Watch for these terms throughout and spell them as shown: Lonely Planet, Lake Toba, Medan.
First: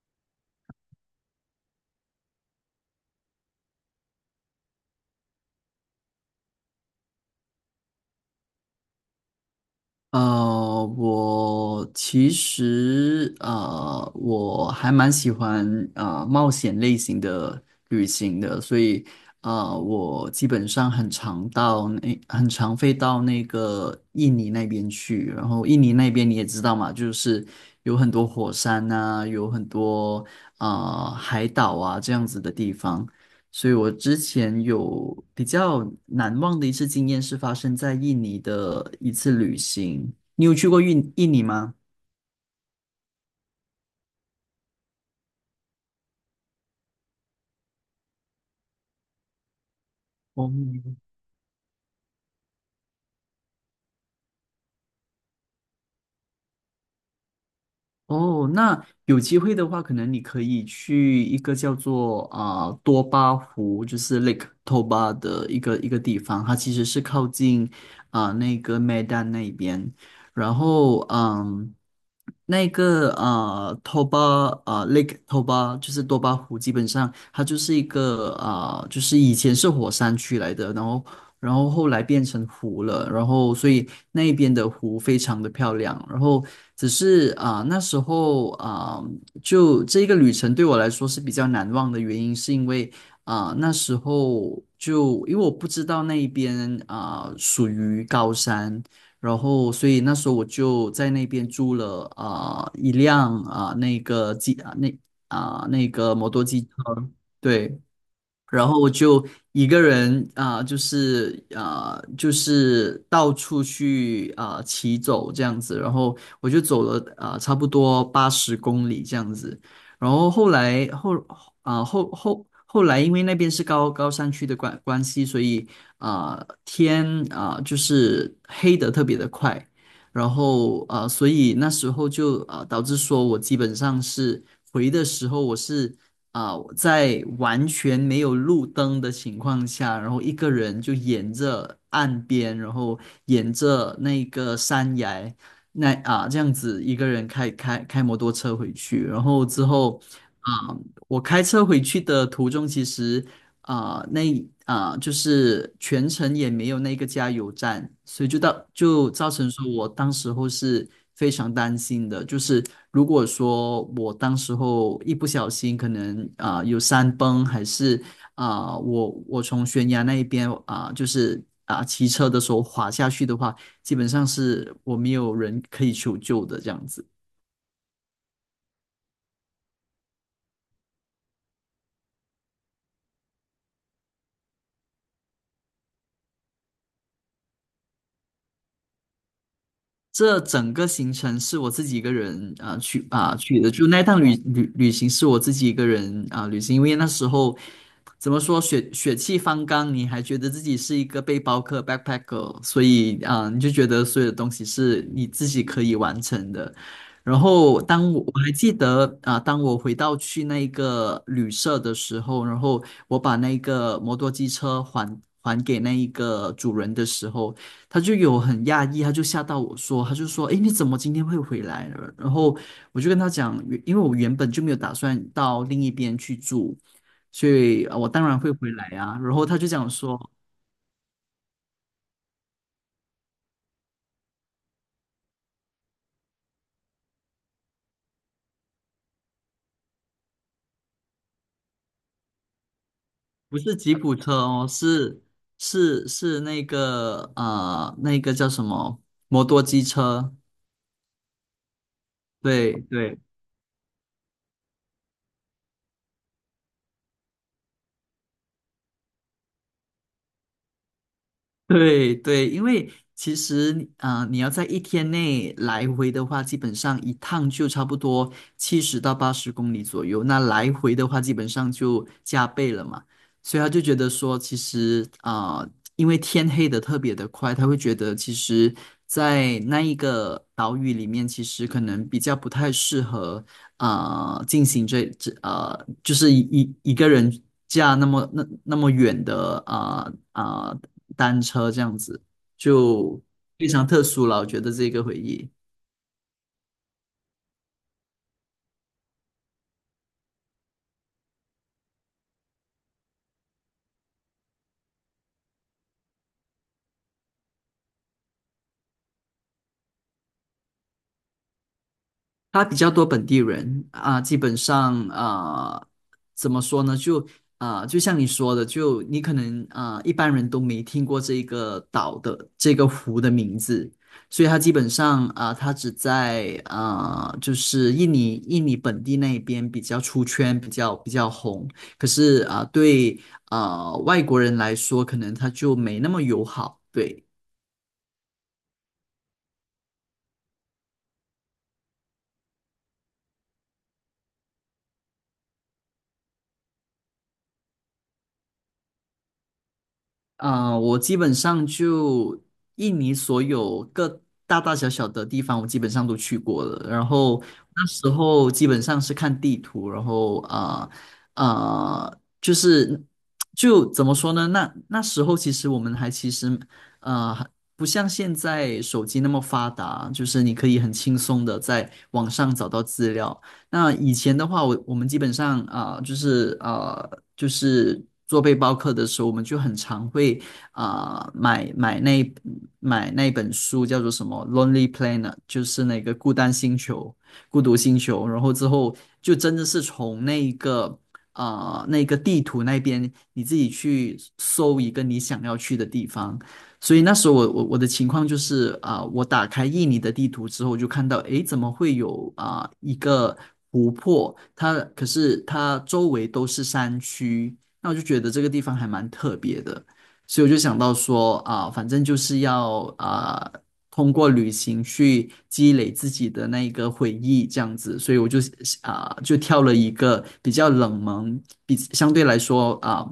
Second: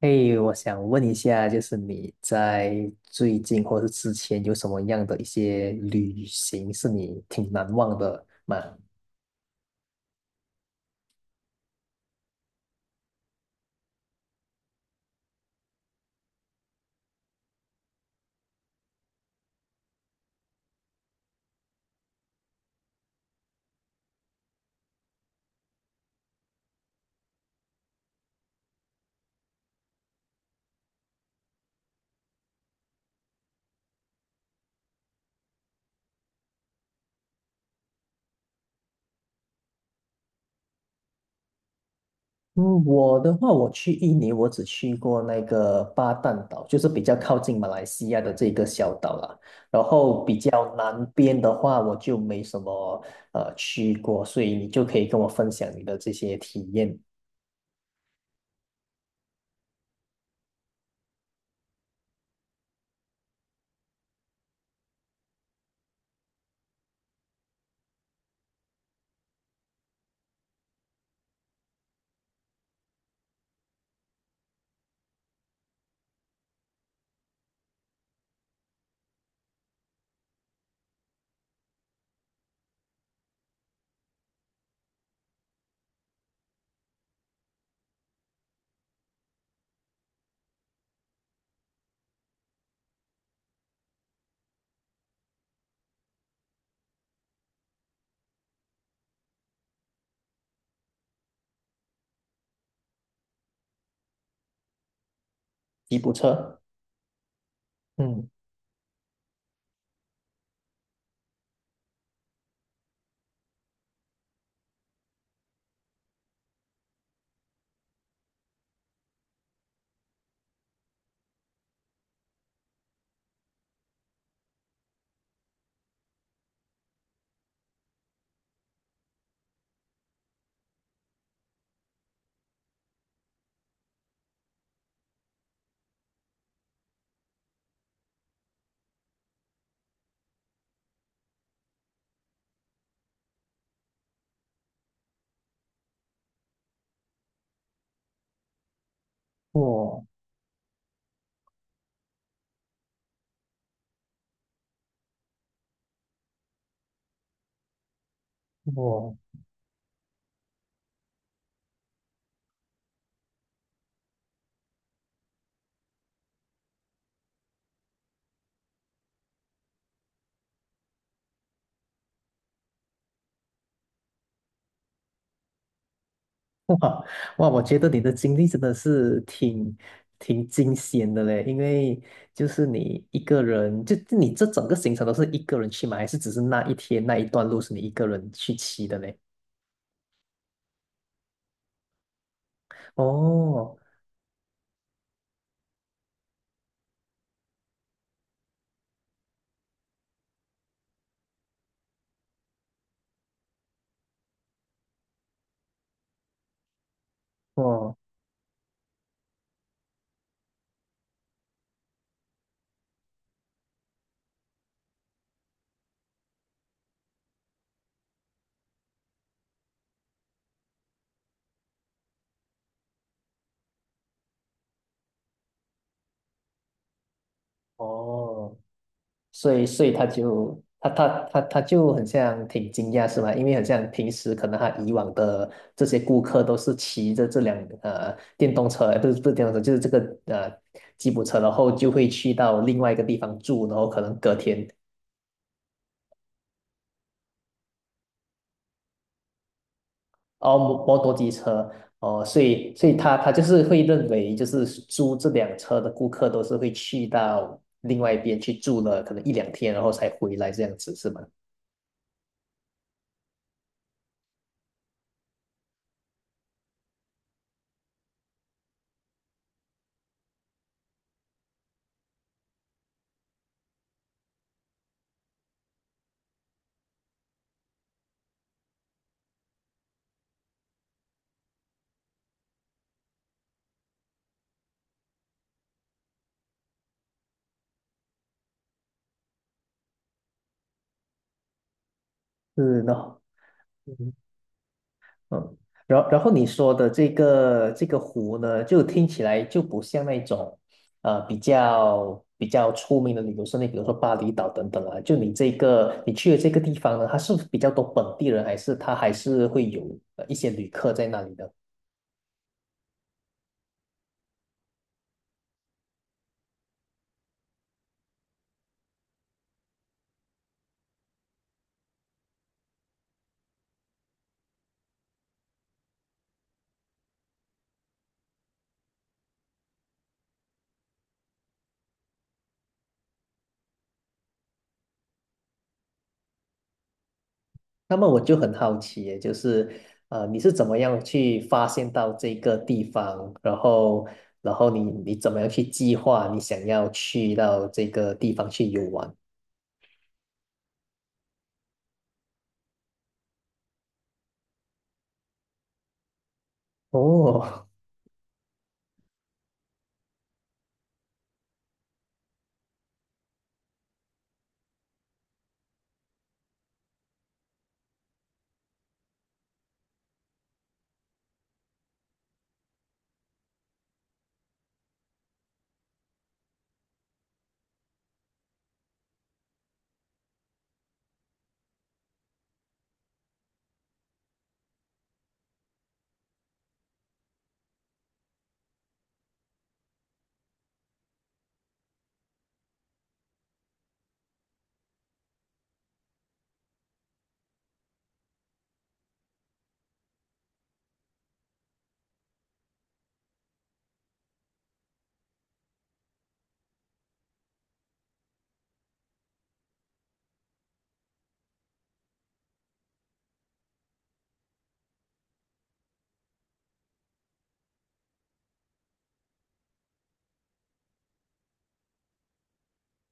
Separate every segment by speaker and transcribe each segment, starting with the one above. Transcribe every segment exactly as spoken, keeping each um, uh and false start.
Speaker 1: 嘿，我想问一下，就是你在最近或是之前有什么样的一些旅行是你挺难忘的吗？
Speaker 2: 呃，我其实呃，我还蛮喜欢呃冒险类型的旅行的，所以呃，我基本上很常到那，很常飞到那个印尼那边去。然后印尼那边你也知道嘛，就是有很多火山啊，有很多呃海岛啊这样子的地方。所以我之前有比较难忘的一次经验是发生在印尼的一次旅行。你有去过印印尼吗？
Speaker 1: 嗯，我的话，我去印尼，我只去过那个巴淡岛，就是比较靠近马来西亚的这个小岛啦。然后比
Speaker 2: 哦，
Speaker 1: 较南边的话，我就没什么呃去过，所以你就可以跟我分享你的这些体验。
Speaker 2: 哦，那有机会的话，可能你可以去一个叫做啊、多巴湖，就是 Lake Toba 的一个一个地方，它其实是靠近啊、那个 Medan 那边。然后嗯，那个啊、Toba, 啊、Lake Toba 就是多巴湖，基本上它就是一个啊、就是以前是火山区来的，然后然后后来变成湖了，然后所以那一边的湖非常的漂亮。然后只是啊、那时候啊、就这个旅程对我来说是比较难忘的原因，是因为啊、那时候就因为我不知道那一边啊、属于高山。然后，所以那时候我就在那边租了啊、一辆啊、那个机啊那啊、那
Speaker 1: 吉普
Speaker 2: 个摩托
Speaker 1: 车，
Speaker 2: 机车。对，
Speaker 1: 嗯，
Speaker 2: 然后我就一个人啊、就是啊、就是到处去啊、骑走这样子，然后我就走了啊、差不多八十公里这样子。然后后来后啊、后后后来因为那边是高高山区的关关系，所以啊、天啊、就是黑的特别的快。然后啊、所以那时候就啊、导致说我基本上是回的时候我是。啊，在完全没有路灯的情况下，然后一个人就沿着岸边，然后沿着那个山崖，那啊这样子一个人开开开摩托车回去。然后之后
Speaker 1: 我
Speaker 2: 啊，我开车回去的途中，其实啊、呃那啊、呃就是全程也没有那个加油站，所以就到就
Speaker 1: 我。
Speaker 2: 造成说我当时候是非常担心的，就是如果说我当时候一不小心可能啊、呃有山崩，还是啊、呃我我从悬崖那一边啊、就是啊、骑车的时候滑下去的话，基本上是我没有人可以求救的 这样
Speaker 1: 哇
Speaker 2: 子。
Speaker 1: 哇，我觉得你的经历真的是挺挺惊险的嘞，因为就是你一个人，就就你这整个行程都是一个人去吗？还是只是那一天那一段路是你一个人去骑的嘞？
Speaker 2: 这整个行程是我自己一个人啊、去啊、去的，
Speaker 1: 哦
Speaker 2: 就那趟旅旅旅行是我自己一个人啊、旅行，因为那时候怎么说血血气方刚，你还觉得自己是一个背包客 backpacker,所以啊、你就觉得所有的东西是你自己可以完成的。然后
Speaker 1: 哦
Speaker 2: 当我我还记得啊、当我回到去那一个旅社的时候，然后我把那个摩托机车还还给那一个主人的时候。他就有很讶异，他就吓到我说，他就说："诶，你怎么今天会回来了？"然后我就跟他讲，原因为我原本就没有打算到另一边去住，所以呃我当然会
Speaker 1: 哦，
Speaker 2: 回来啊。然后
Speaker 1: 所
Speaker 2: 他
Speaker 1: 以
Speaker 2: 就
Speaker 1: 所
Speaker 2: 讲
Speaker 1: 以他
Speaker 2: 说：
Speaker 1: 就他他他他就很像挺惊讶是吗？因为很像平时可能他以往的这些顾客都是骑着这辆呃电动车，呃不是不是电动车，就是这个呃吉普车，然后就会去到另外一个地方
Speaker 2: “不
Speaker 1: 住，然
Speaker 2: 是
Speaker 1: 后
Speaker 2: 吉
Speaker 1: 可能
Speaker 2: 普车
Speaker 1: 隔天
Speaker 2: 哦，是是是那个呃那个叫什么摩托机车？
Speaker 1: 哦摩摩托机车。哦，所
Speaker 2: 对
Speaker 1: 以所以他
Speaker 2: 对。"
Speaker 1: 他就是会认为，就是租这辆车的顾客都是会去到另外一边去住了，可能一两天，然后才回来这样子，是吗？
Speaker 2: 对对，因为其实啊、呃你要在一天内来回的话，基本上一趟就差不多七十到八十公里左右。那来回的话，基本上就加倍了嘛。所以他就觉得说，其实啊、呃因为天黑的特别的快。他会觉得其实，在那一个岛屿里面，其实可能比较不太适合啊、呃进行这这呃，就是一一一个人驾那么那那么远的啊啊、单车这样子，
Speaker 1: 是的。
Speaker 2: 就非常特
Speaker 1: 嗯
Speaker 2: 殊了。我觉得这个回忆，
Speaker 1: 嗯，然然后你说的这个这个湖呢，就听起来就不像那种，呃，比较比较出名的旅游胜地，比如说巴厘岛等等啊。就你这个你去的这个地方呢，它是比较多本地人，还是它还是会有呃一些旅客在那里的？
Speaker 2: 它比较多本地人啊，基本上啊，怎么说呢？就啊，就像你说的，就你可能啊，一般人都没听过这个岛的这个湖的名字，所以它基本上啊，它只在啊，就是印尼印尼本地那边比较出圈，比较比较红。可是啊，对啊外国人来说，可能它就没那么友好，对。
Speaker 1: 那么我就很好奇耶就是，呃，你是怎么样去发现到这个地方，然后然后你你怎么样去计划你想要去到这个地方去游玩？
Speaker 2: 啊、我基本上就印尼所有各大大小小的地方，我基本上都去过了。然后
Speaker 1: 哦，
Speaker 2: 那时候基本上是看地图，然后啊啊、呃呃就是就怎么说呢？那那时候其实我们还其实呃不像现在手机那么发达，就是你可以很轻松的在网上找到资料。那以前的话，我我们基本上啊、呃就是呃，就是做背包客的时候，我们就很常会啊、呃买买那买那本书，叫做什么《Lonely Planet》,就是那个孤单星球、孤独星球。然后之后就真的是从那一个啊呃那个地图那边，你自己去搜一个你想要去的地方。所以那时候我我我的情况就是啊、我打开印尼的地图之后，我就看到诶，怎么会有啊、一个湖泊？它可是它周围都是山区，那我就觉得这个地方还蛮特别的，所以我就想到说啊、反正就是要啊、通过旅行去积累自己的那一个回忆，这样子，所以我就啊、就挑了一个比较冷门，比相对来说啊。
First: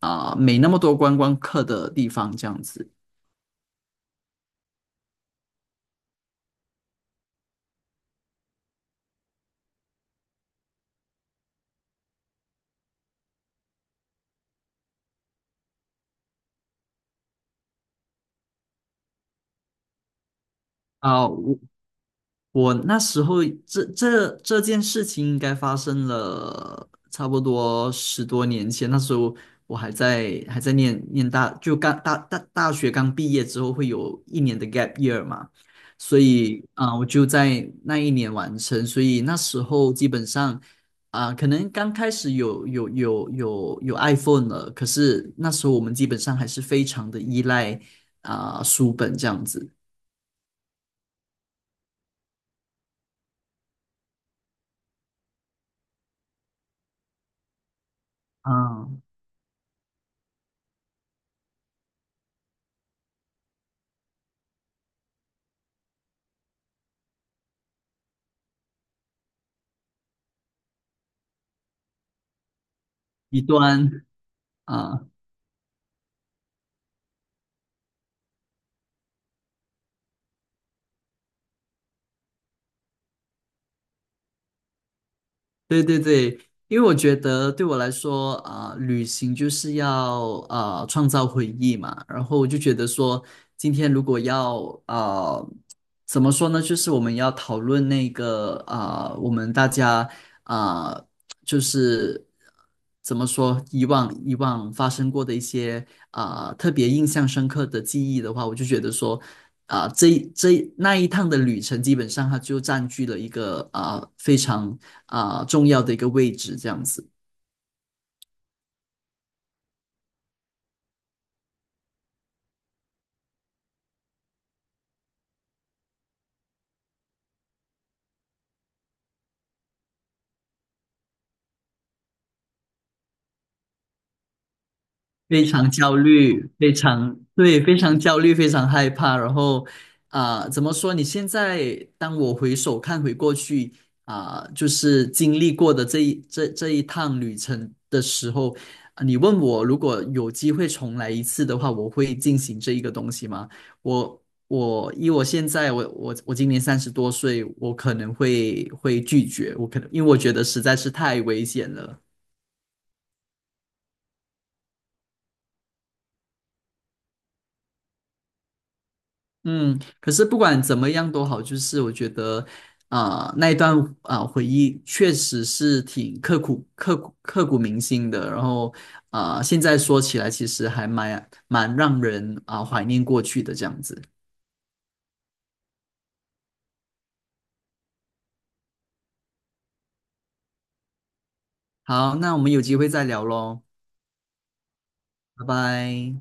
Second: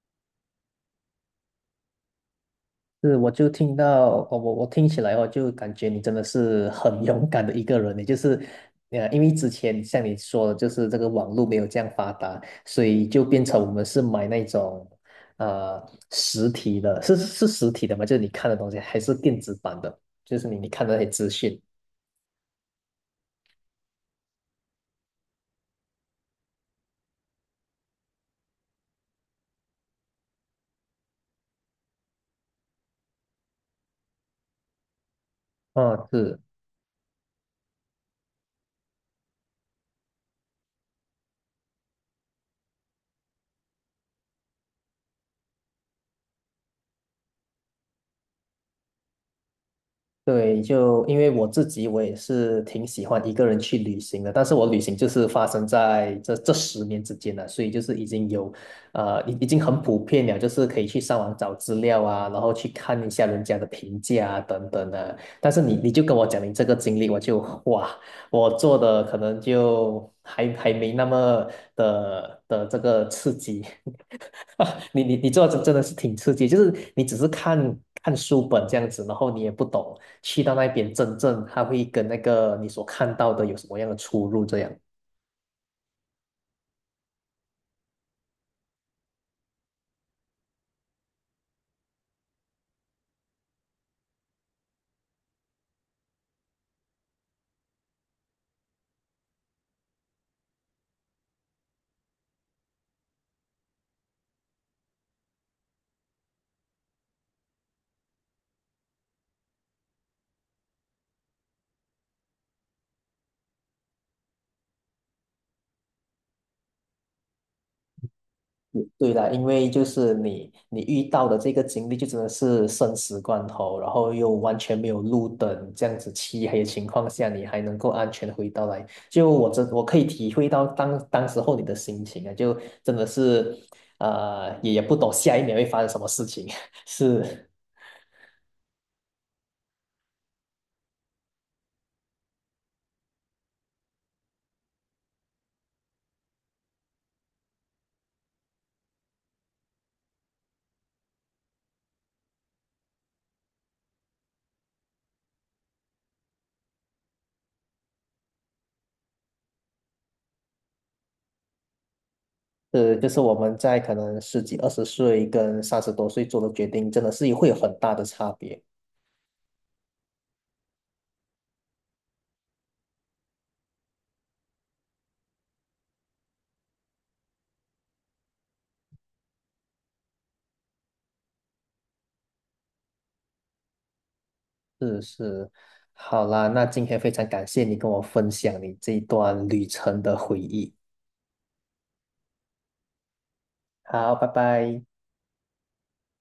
Speaker 2: 啊、没那么多观光客的地方，这样子。
Speaker 1: 是，我就听到，我我我听起来哦，就感觉你真的是很 勇敢的一个人欸，也就是，呃，因为之前像你说的，就是这个网络没有这样发达，所以就变成我们是买那种，呃，实体的，是是实体的嘛，就是你看的东西，还是电子版的，就是你你看的那些
Speaker 2: 啊、
Speaker 1: 资
Speaker 2: 我
Speaker 1: 讯。
Speaker 2: 我那时候这这这件事情应该发生了差不多十多年前，那时候我还在还在念念大，就刚大大大学刚毕业之后会有一年的 gap year 嘛，
Speaker 1: 哦，
Speaker 2: 所
Speaker 1: 是，
Speaker 2: 以啊、我就在那一年完成。所以那时候基本上啊、可能刚开始有有有有有 iPhone 了，可是那时候我们基本上还是非常的依赖啊、书本这样子
Speaker 1: 对，就因为我自己，我也是挺喜欢一个人去旅行的，但是我旅行就是发生在这这十年之间了，所以就是已经有，
Speaker 2: 啊、
Speaker 1: 呃，已已经很普遍了，就是可以去上网找资料啊，然后去看一下人家的评价啊，等等的。但是你你就跟我讲你这个经历，我就哇，我做的可能就还还没那么的的这个刺
Speaker 2: 一
Speaker 1: 激，
Speaker 2: 段。
Speaker 1: 啊，你
Speaker 2: 啊，
Speaker 1: 你你做的真真的是挺刺激，就是你只是看看书本这样子，然后你也不懂去到那边真正它会跟那个你所看到的有什么样的出入这样。
Speaker 2: 对对对，因为我觉得对我来说啊，旅行就是要啊创造回忆嘛，然后我就觉得说，今天如果要啊怎么说呢，就是我们要讨论那个啊我们大家啊就是怎么说，以往以往发生过的一些啊、特别印象深刻的记忆的话，我就觉得说啊、这这那一趟的旅程，基本上它就占据了一个啊、非常啊、重要的一个位置，这样子。
Speaker 1: 嗯对啦，因为就是你你遇到的这个经历就真的是生死关头，然后又完全没有路灯，这样子漆黑的情况下，你还能够安全地回到来，就我真我可以体会到当当时候你的心情啊，就真的是呃也也不懂下一
Speaker 2: 非
Speaker 1: 秒会
Speaker 2: 常
Speaker 1: 发生
Speaker 2: 焦
Speaker 1: 什么事情，
Speaker 2: 虑，非 常
Speaker 1: 是。
Speaker 2: 对，非常焦虑，非常害怕。然后啊、怎么说？你现在当我回首看回过去啊、就是经历过的这一这这一趟旅程的时候，啊你问我如果有机会重来一次的话，我会进行这一个东西吗？我我以我现在我我我今年三十多岁，我可能会会拒绝，我可能因为我觉得实在是太危险了。
Speaker 1: 是，就是我们在可能十几、二十岁跟三十多岁做的决定，真的是会有很大的差别。
Speaker 2: 嗯，可是不管怎么样都好，就是我觉得，啊、那一段啊、呃回忆确实是挺刻骨、刻骨、刻骨铭心的。然后啊、呃现在说起来，其实还蛮蛮让人啊、怀念过去的这样子。
Speaker 1: 是是，好啦，那今天非常感谢你跟我分享你这一段旅程的回忆。
Speaker 2: 好，那我们有机会再聊喽，
Speaker 1: 好，拜拜。
Speaker 2: 拜拜。